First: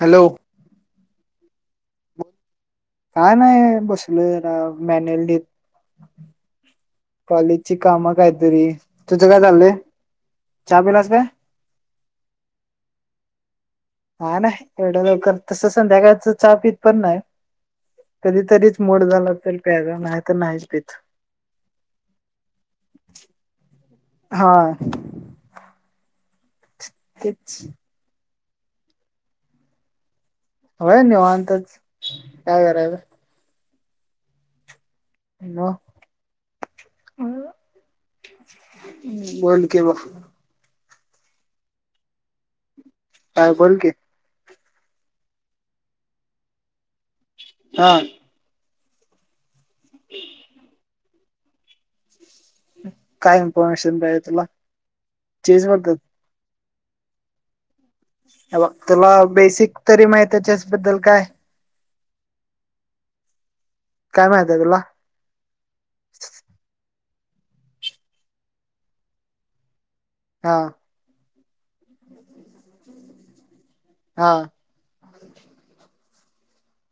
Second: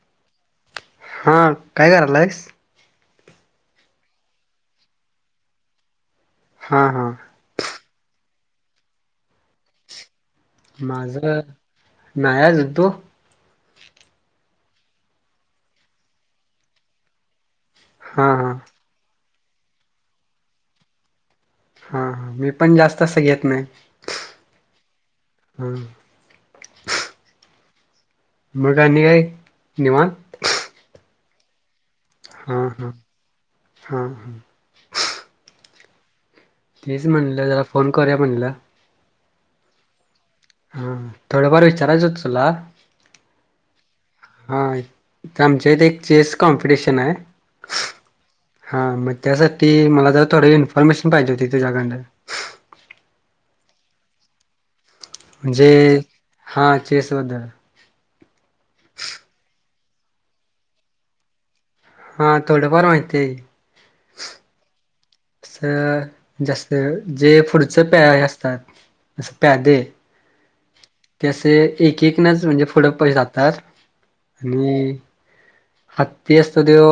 Hello हा कायकरालायीस काय नई बसलोय राव मॅन्युअल लिहित हा हा काम काहीतरी तुझं काय चाललय माझ नाही अजून तू न्यानय न्यानय एवढं लवकर तस संध्याकाळच चहा पित पण न्हाय हा हा कधीतरीच मूड झाला तर प्यायच नाही तर नाहीच पित हा हा मी पण जास्त असं घेत नाय हा हा हा कच्च्य मग आणि काय निवांत होय निवांतच हा काय हा करायचं हा हा न प्लीज म्हणलं जरा फोन करूया म्हणलं हमं वर्ल्ड [inaudible] हा हा थोडंफार विचारायच होत तुला काय बोल की हा इथ आमच्या इथे एक चेस कॉम्पिटिशन हाय हा हा मग त्यासाठी मला जर थोडी इन्फॉर्मेशन पाहिजे होती तुझ्याकडनं काय इन्फॉर्मेशन पाहिजे तुला चेस म्हणजे बद्दल हा चेस बदल हेबग तुला बेसिक तरी माहितेय चेस बद्दल काय हा थोडंफार माहितेय काय माहित आहे तुला अस जास्त जे पुढच प्यायय असतात असं प्यादे हा त्यासे एक एकनच म्हणजे पुढं पय जातात आणि हत्ती असतो तो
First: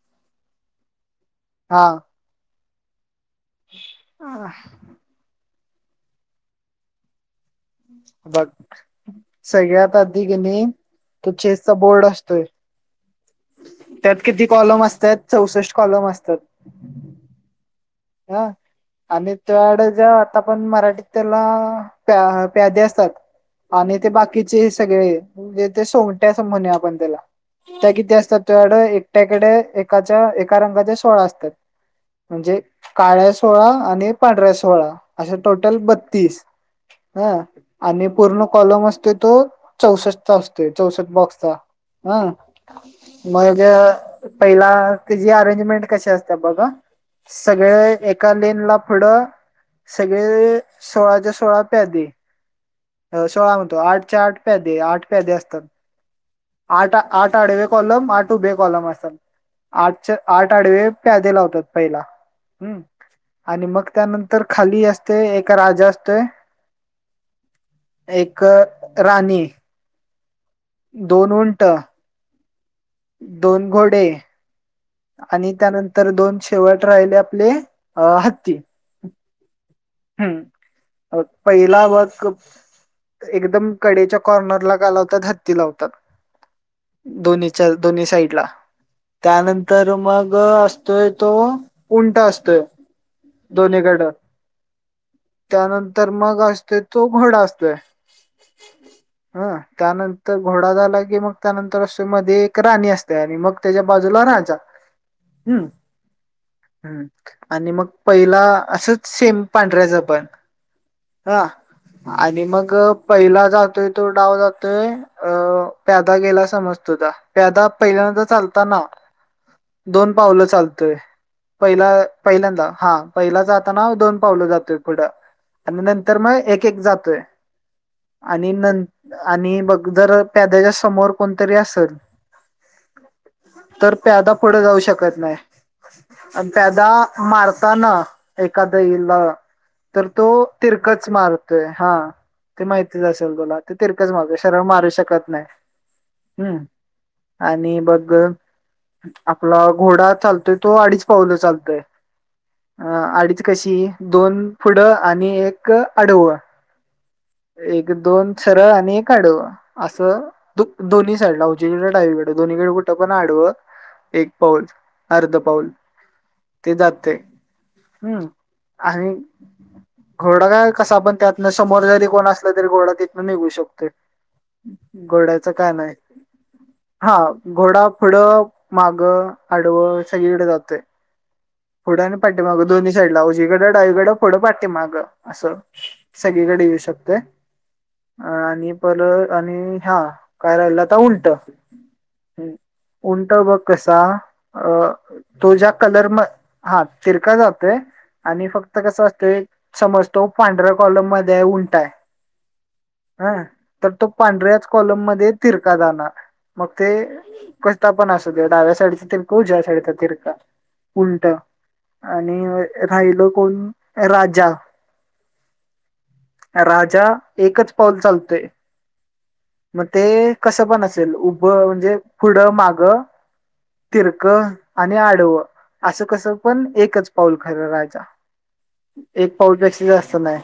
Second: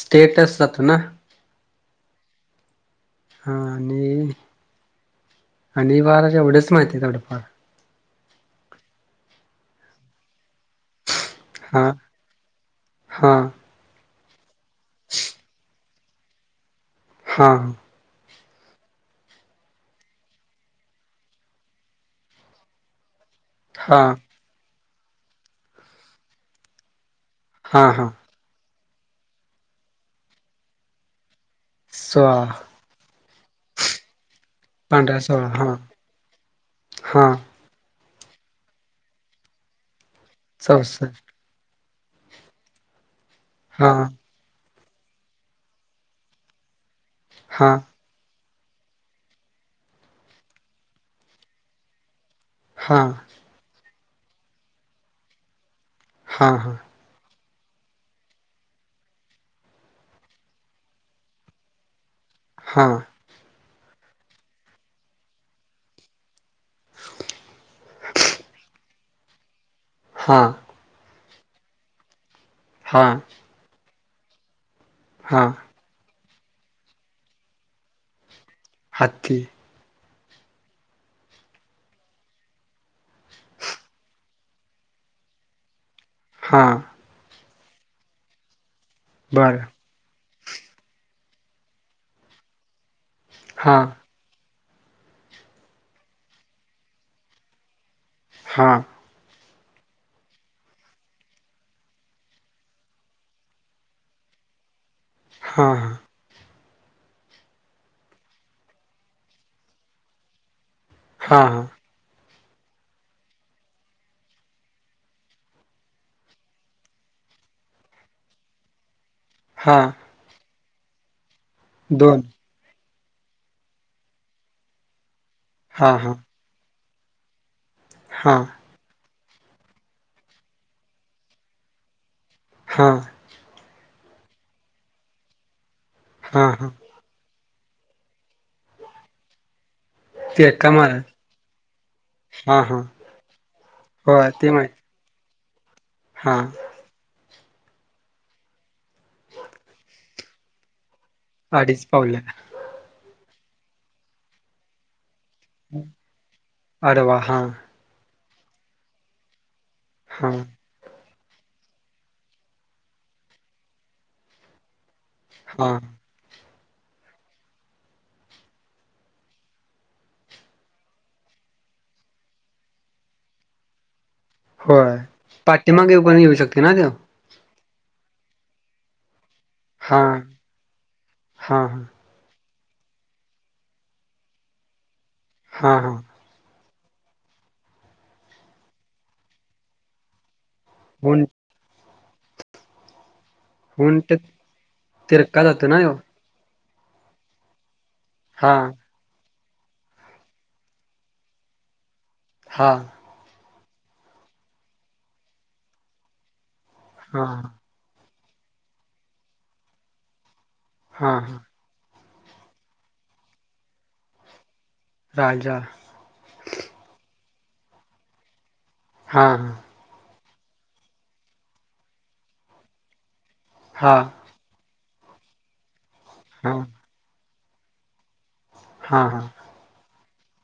स्टेटच जातो ना हा हा आ आणि आणि बार जेवढेच माहिती आहे थोड फार बघ सगळ्यात अधिक कनी तो चेसचा हा बोर्ड असतोय हा त्यात किती कॉलम असत्यात चौसष्ट कॉलम असतात हा हा आणि तुझ्याकडे जो आत्तापर्यंत मराठीत त्याला प्याधे असतात आणि हा ते बाकीचे हे सगळे म्हणजे ते सोंगट्या असं म्हणुया आपण त्याला हा त्या हा किती असतात तुझ्याकडं एकट्याकड एकाच्या एका रंगाच्या सोळा असतात सवा म्हणजे काळ्या सोळा आणि- पांढऱ्या सोळा पांढरा अश्या सोळा हा टोटल बतीस हा ह आणि- पूर्ण कॉलम असतोय तो चौसष्टचा असतोय चौसष्ट बॉक्सचा हं मग हा पहिला अरेंजमेंट कशी असतात बघा हा सगळे एका ला पुढ सगळे सोळाच्या सोळा प्याधे हा अ सोळा म्हणतो आठचे आठ प्यादे आठ प्यादे असतात हा हा आठ आठ आडवे कॉलम आठ उभे कॉलम असतात आठचे आठ आडवे प्यादे लावतात पहिला हम्म हा आणि मग त्यानंतर खाली असते एका राजा असतोय एक राणी हा दोन उंट हा दोन घोडे हा आणि त्यानंतर दोन शेवट राहिले आपले अ हत्ती हात्ती हम्म पहिला बघ एकदम कडेच्या कॉर्नरला काय लावतात हत्ती लावतात. हा दोन्हीच्या दोन्ही साईड ला बरं त्यानंतर मग असतोय तो उंटा असतोय हां, दोन्हीकड त्यानंतर मग असत तो घोड असतोय हा ह त्यानंतर घोडा झाला की मग त्यानंतर असे मध्ये एक राणी असते आणि मग त्याच्या बाजूला रा राजा हा हा हम् आणि मग पहिला असंच सेम पांढऱ्याचं पण हा हा आणि मग पहिला जातोय तो डाव जातोय अ प्यादा गेला समज तुझा प्यादा पहिल्यांदा चालता ना हां, दोन पावलं चालतोय पहिला पहिल्यांदा हा पहिला जाताना दोन पावलं जातोय पुढं आणि हां, हां, नंतर मग एक एक जातोय हां, आणि न आणि बघ जर प्याद्याच्या समोर कोणतरी असेल हा तर प्यादा पुढं जाऊ शकत नाही आणि हां, हां, प्यादा मार मारताना एखादा हीला तर तो ते का महाराज तिरकच मारतोय हा हां, ते हां, माहितीच असेल तुला ते तिरकंच मारत सरळ मारू शकत नाही. हा हम्म आणि बघ आपला घोडा चालतोय तो अडीच पावल चालतोय अडीच पावलं अडीच कशी दोन पुढं आणि एक आडव आडवा हां, एक दोन सरळ आणि एक आडव असं हां, दु दोन साईड ला उजवीकडं डावीकडे दोन्हीकडे कुठं पण आडवं एक पाऊल अर्ध पाऊल हां, ते जात हम् आणि घोडा काय कसा आपण त्यातून समोर जरी कोण असलं तरी घोडा तिथनं निघू शकतोय. होय. घोड्याच काय नाही पाठीमागे पण येऊ शकते ना त्यो? हा घोडा पुढ माग आडवं हां, सगळीकडे जातोय हां, हां, पुढ आणि पाठी दोन्ही साईडला उजवीकड डावीकड पुढं पाठी माग असं हां, हां, सगळीकडे येऊ शकत. आणि परत आणि हा. काय राहिल आता उंट. उंट बघ कसा उंट तिरका जातो तुझ्या ना ह्यो? कलर म हा तिरका जातोय आणि हां, फक्त कसं असतंय. समज तो पांढऱ्या कॉलम मध्ये उंट आहे. हा हा तो पांढऱ्याच कॉलम मध्ये तिरका जाणार मग ते हां, क पण अस डाव्या साईड उजव्या साईडचा तिरका हां, उलट हां, आणि राहिलं कोण राजा राजा राजा एकच पाऊल चालतंय- हां, मग ते कसं पण असेल उभं म्हणजे पुढं माग हां, तिरकं आणि आडवं असं कसं हां, पण हां, एकच पाऊल खरं राहायचा. हां, हां, एक पाऊलपेक्षा जास्त नाही.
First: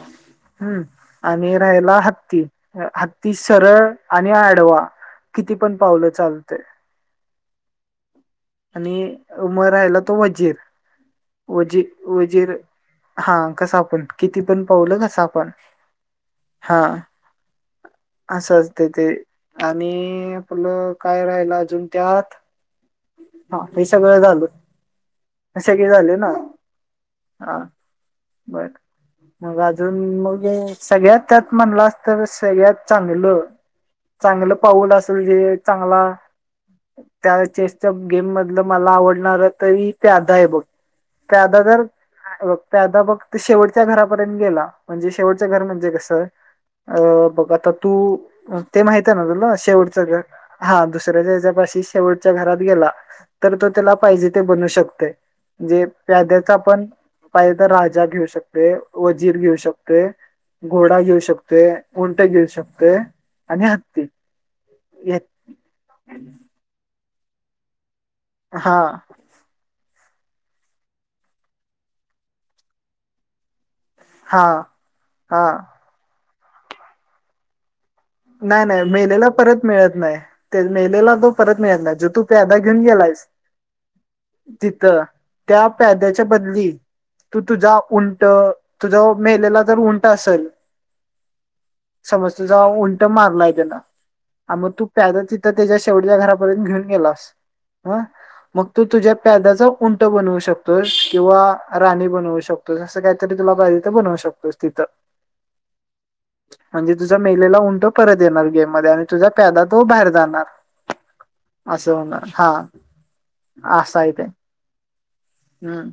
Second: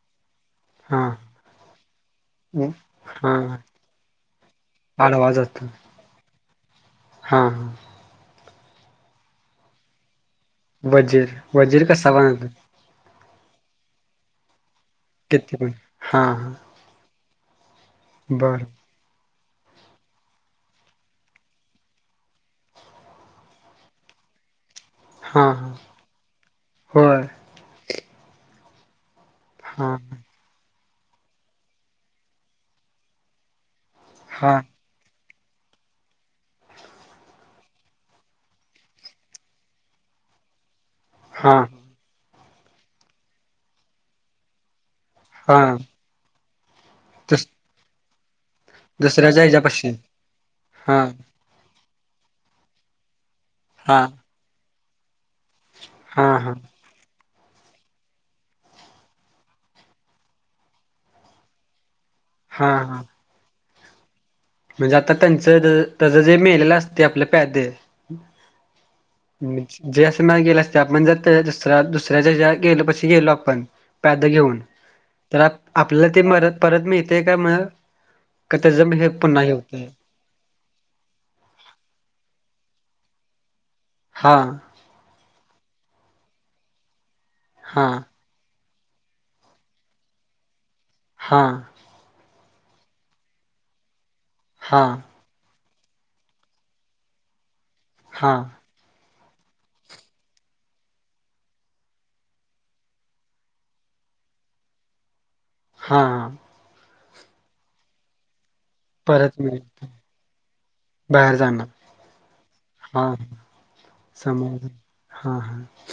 हम्म हां. आणि राहीला हत्ती हा हत्ती सरळ आणि आडवा आडवा किती जातो पण पावलं चालतंय. हा आणि म राहिला तो वजीर वजीर वजीर कसा वजी-वजीर बनवतात हा कसं आपण किती पण पावलं कसं आपण किती पण हा हा असं बर असते ते आणि आपलं काय राहिल अजून त्यात हा हे सगळं झाल. हा हा सगळे झाले ना होय हा बर मग हा अजून मगं सगळ्यात त्यात म्हणलास तर सगळ्यात चांगलं चांगलं हा पाऊल असेल जे चांगला त्या चेसच्या गेम मधलं मला आवडणार तरी प्याद आहे बग. हा प्यादा जर अं प्यादा बघ शेवटच्या घरापर्यंत गेला. म्हणजे शेवटचं हा घर म्हणजे कसं अं.. दुस बघ आता तू ते माहित आहे ना दुसऱ्याच्या तुला ह्याच्यापाशी शेवटच घर हा.. दुसऱ्याच्या याच्यापाशी शेवटच्या घरात गेला तर तो त्याला हा हा पाहिजे ते बनू शकतोय जे हा प्याद्याच हा आपण पाहिजे तर राजा घेऊ शकतोय वजीर घेऊ शकतोय घोडा घेऊ शकतोय. उंट घेऊ शकतोय हा आणि हत्ती म्हणजे आता हे- त्यांचं तर जे मेलेलं असतंय आपले प्यादे हा [unintelligible] [inaudible] जे असं नाय असते आपण जात दुस दुसऱ्या ज गेलो पशी गेलो आपण. प्याद हा घेऊन हा तर आपलं ते मरत परत मिळतेय काय मग? का नाही नाही त्याचं हे मेलेला पुन्हा हे परत होतंय मिळत नाही मेलेला तो परत मिळत नाही जो तू प्यादा घेऊन गेलायस हां, तिथं त्या प्याद्याच्या बदली तू तुझा हां, उंट तुझं मेलेला जर उंट असेल हा [unintelligible] तुझा उंट मारलाय त्यानं हा मग तू हां, प्यादा त्याच्या शेवटच्या घरापर्यंत घेऊन गेलास हं हां, मग तू तुझ्या प्यादाचा उंट बनवू शकतोस किंवा राणी बनवू शकतोस असं काहीतरी तुला पाहिजे तर बनवू शकतोस. शकतोस तिथं. हा तुझ्या मेलेला उंट परत येणार गेम मध्ये आणि तुझ्या परत मी प्यादा तो बाहेर जाणार. बाहेर जाणार. असं होणार हा अस हाय ते हा हा हम्म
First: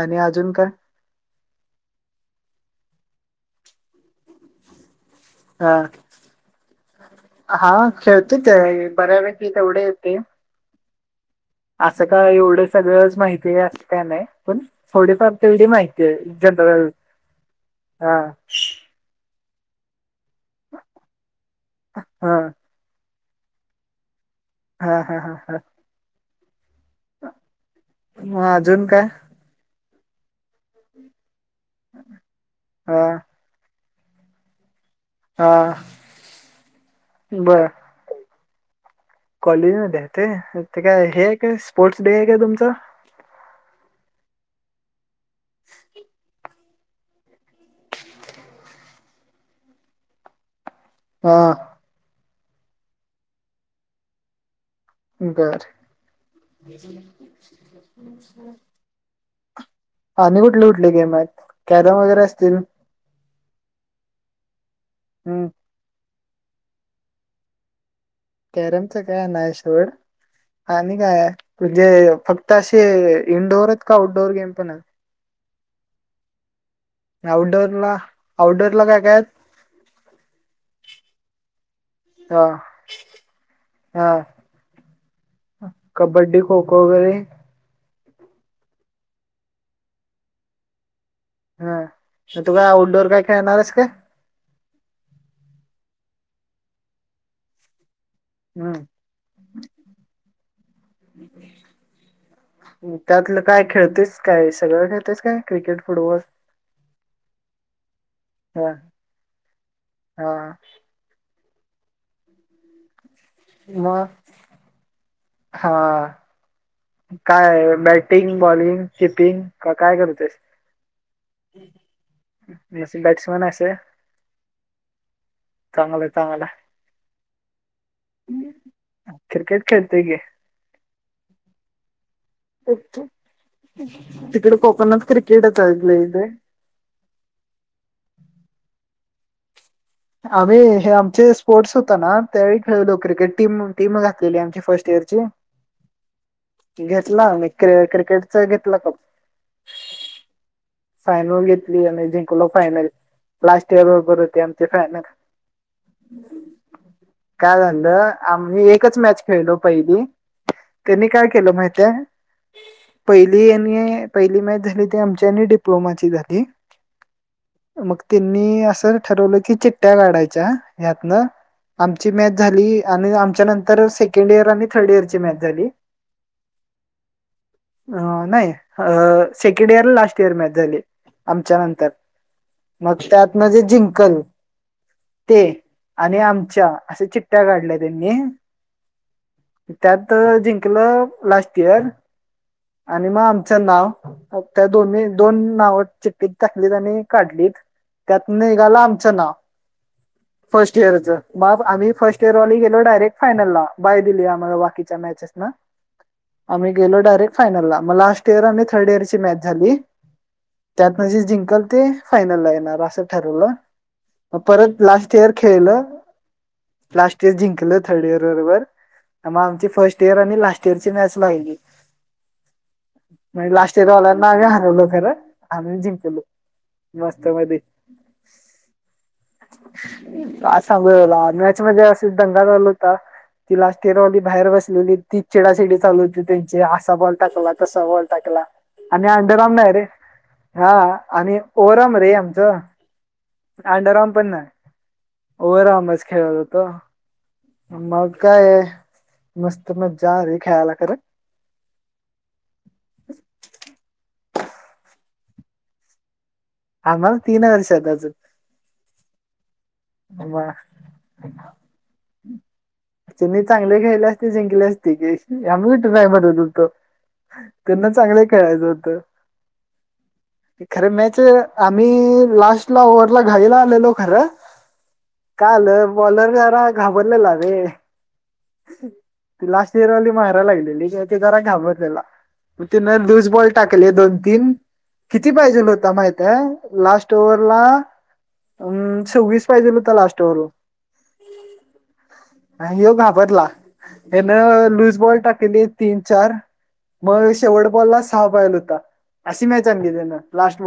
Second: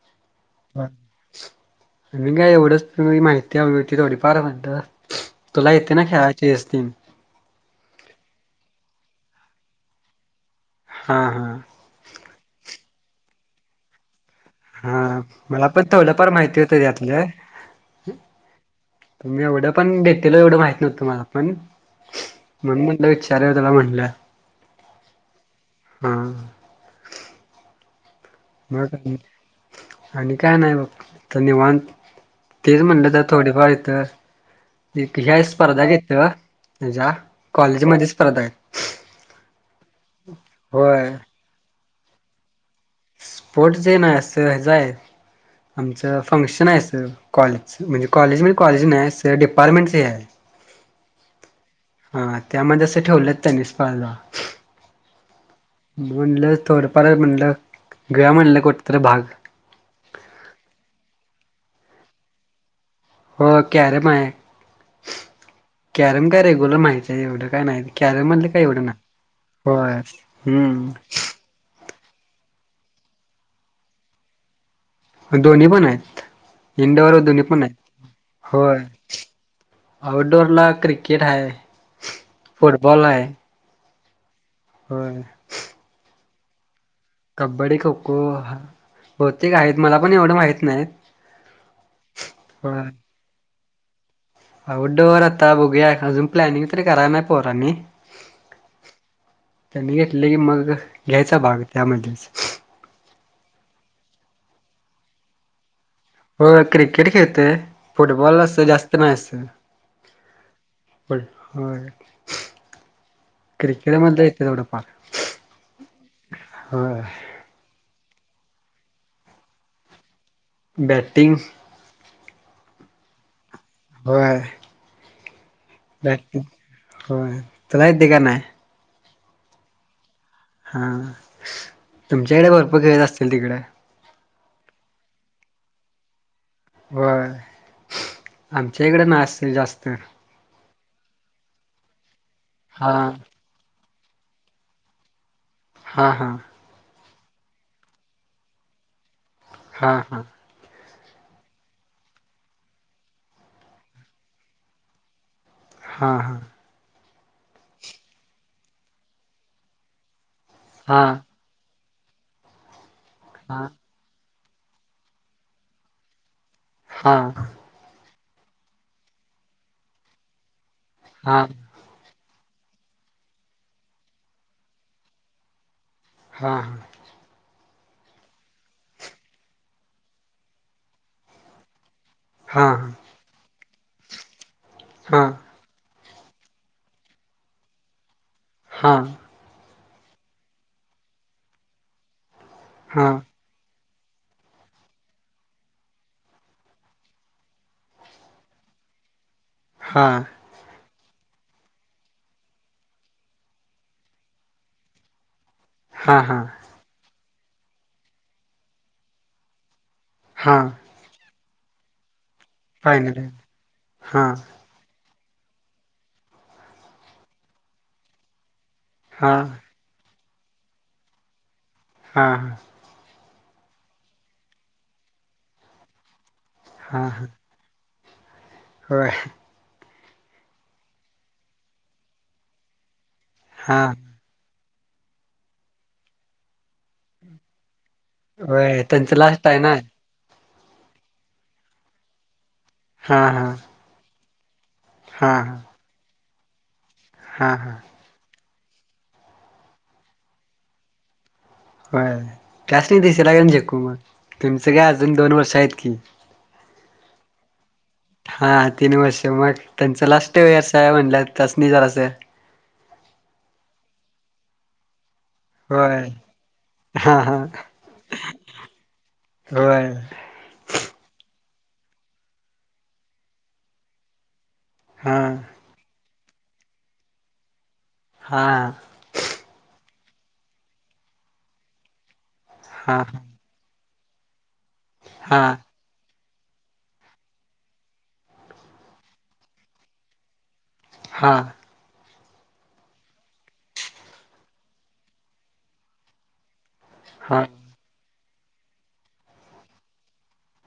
आणि [unintelligible] मी काय एवढंच माहिती हवी होती थोडी फार म्हणताना तुला हा येतंय ना खेळाय चेस तिन हा खेळतोय ते बऱ्यापैकी तेवढे येतंय हां, हां, असं काय एवढं सगळंच माहितीय असं काय नाही पण हां. थोडीफार तेवढी मला पण माहिती आहे थोडंफार माहिती होतं जनरल त्यातलं. हा मी एवढं पण घेतल एवढं माहित नव्हतं मला पण हा म्हणून म्हटलं ार त्याला म्हणलं [unintelligible] हा हा हा हा हं मग अजून काय [inaudible] आणि आणि काय नाही बग निवणत तेच हा म्हणलं तर थोडेफार इथं ह हा स्पर्धा घेत माझ्या कॉलेजमध्येध्ये स्पर्धा आहेत कॉलेजमध्येध्ये आहे ते ते काय होय हे आहे काय स्पोर्ट्स डे आहे काय तुमच स्पोर्ट डे नाही असं आहे [inaudible] आमच फंक्शन फंक्शन आहे आस कॉलेज म्हणजे कॉलेज म्हणज कॉलेज नाही डिपार्टमेंट आहे हा हा त्यामध्ये असं ठेवलं आहे स्पर्धा बर मी तिला म्हटलं थोडफार म्हटलं घेऊया म्हणलं कुठ तरी भाग आणि कुठले कुठले गेम आहेत कॅरम वगैरे असतील हो करेम आहे हम्म [inaudible] करेम काय रेगुल माहित आहे एवढं काय नाही कॅर मधले काही एवडं ना कॅरमचं काय नाही हो सोड हम्म आणि काय आहे? म्हणजे फक्त असे इंडोअर आहेत का आउटडोअर गेम पण दोन्ही पण आहेत इंडोवर दोन्ही पण आउटडोअरला आहेत होय आउटडोअरला काय काय आहेत? आउटडोर ला क्रिकेट ह हा फुटबॉल आहे हा हो कबड्डी खो खो वगैरे कबड्डी खो खो बहुतेक आहेत मला पण एवढं माहित नाहीत हा तु का आउटडोर काय खेळणारस का आऊटडोअर आता बघूया अजून प्लॅनिंग तरी कराय नाही पोरांनी हम्म त्यांनी घेतले की मग घ्यायचा भाग त्यामध्येच त्यातलं काय खेळतेस काय सगळं खेळतेस काय क्रिकेट फुटबॉल हो क्रिकेट खेळतेय फुटबॉल हा जास्त नाहीस हा होय मग क्रिकेटमधलं य तेथवढं फार हा काय बॅटिंग बॉलिंग किपिंग काय करूते बॅटिंग बॅट्समॅन असे होय हो चांगला चांगला [unintelligible] होय तुला एत्य का नाही क्रिकेट खेळते ग हा तुमच्याकडे भरपूर खेळत असतील तिकडे कोकोनट क्रिकेट चय इे ते होय आमच्या इकडे न असतीलल जास्त आम्ही हे आमचे स्पोर्ट्स होत ना त्यावेळी हा खेळवलो क्रिकेट टीम टीम घातलेली आमची फर्स्ट इयर ची हा हा घेतला म्र क्रिकेट च घेतला काप हा हा फायनल घेतली आणि जिंकल फायनल लास्ट इयर बरोबर होते आमची फायनल हा हा. काय झालं आम्ही एकच मॅच खेळलो पहिली, हा त्यांनी काय केलं माहिती हाय? पहिली हा पहिली मॅच झाली त आमच्या डिप्लोमाची झाली हा. मग त्यांनी असं ठरवलं की चिट्ट्या काढायच्या ह्यातन हा आमची मॅच झाली आणि आमच्या नंतर सेकंड इयर आणि थर्ड इयर ची मॅच झाली हा‌ हा. अ नाही अ second year last, year match झाली आमच्या नंतर. हा मगं त्यात म्हणजे जिंकल. - हा. आणि आमच्या असे चिट्ट्या काढल्या त्यांनी. - हा. त्यात जिंकलं लास्ट इयर आणि हा मगं आमचं नाव. - त्या दोन्ही दोन नाव चिट्टीत टाकलीत आणि काढलीत, त्यात निघाला आमचं नाव हा फर्स्ट इयरच. - मगं आम्ही फर्ट इयर वाले गेलोडयरेक्ट फायनलला बाय दिली्हा बाकीच्या मॅचेस. हा - आम्ही गेलो डायरेक्ट फायनलला मगं लास्ट इयर आणि थर्ड इयर ची मॅच झाली. हा त्यातन जे जिंकल ते. - फायनल ला येणार अस फायनल आहे ठरवलं हा म परत लास्ट. - फस्ट इयर खेळलं लास्ट इयर जिंकलं थर्ड इयर बरोबर. - हा मगं आमची फर्स्ट इयर आणि लास्ट इयरची मॅच लागली. हा. लास्ट इयर वाल्यांना आम्ही हरवलं खरं आम्हीं जिंकलो. हा हा मस्त मध्ये. होय, का सांगूलाला मॅच मध्ये असच, दंगा झालू होता. ती हा लास्ट इयर वाली बाहेर बस- ली ती चिडाशिडी चालु होती त्याचीअसा बॉल टाकला तसा बॉल- टाकला होय आणि त्यांचं अंड लास्ट आहे रामनाय ना रे- हा. आणि ओरम रे आमचं हा हा अंडरम पण नाय - हा हा ओवराउच खेळत होतो हा हा मग काय- मस्त मजा आली खेळायला खरं. होय त्यास नी दिश लागन झिकून, मग तुमच काय अजून दोन वर्ष आहेत की. आम्हाला तीन वर्षात अजून हा तीन वर्ष मगं- त्यांच लास्ट मग वया आहे म्हणलं त्यास नि जरा स. - त्यांनी चांगले खेळले जिंकले असते क- आम्ही ट्राय मनत होतो, हा हा त्यांना चांगलं खेळायचं होत. होय खरं मॅच, - आम्ही लास्ट ला ओवर ला घाईला आलेलो खरं हां काय हाल - बॉलर जरा घाबरलेला रे, हा. चिरवली मारा लागलेली कि तो जरा घाबरलेला, मगं तिन हां लूसबॉल टाकले दोन तीन. किती हां पाहिजेल होता. माहिती हाय लास्ट ओवत लाप मं सव्हीस - पाहिजेल होता लास्ट ओवर ला. हा, नाही. यो घाबरला हनं लूज बॉल टाकली तीन चार, मगं हां. शेवट बॉलला सहा पायल होता अशी मॅच आणली त्यानं लास्ट बॉल. -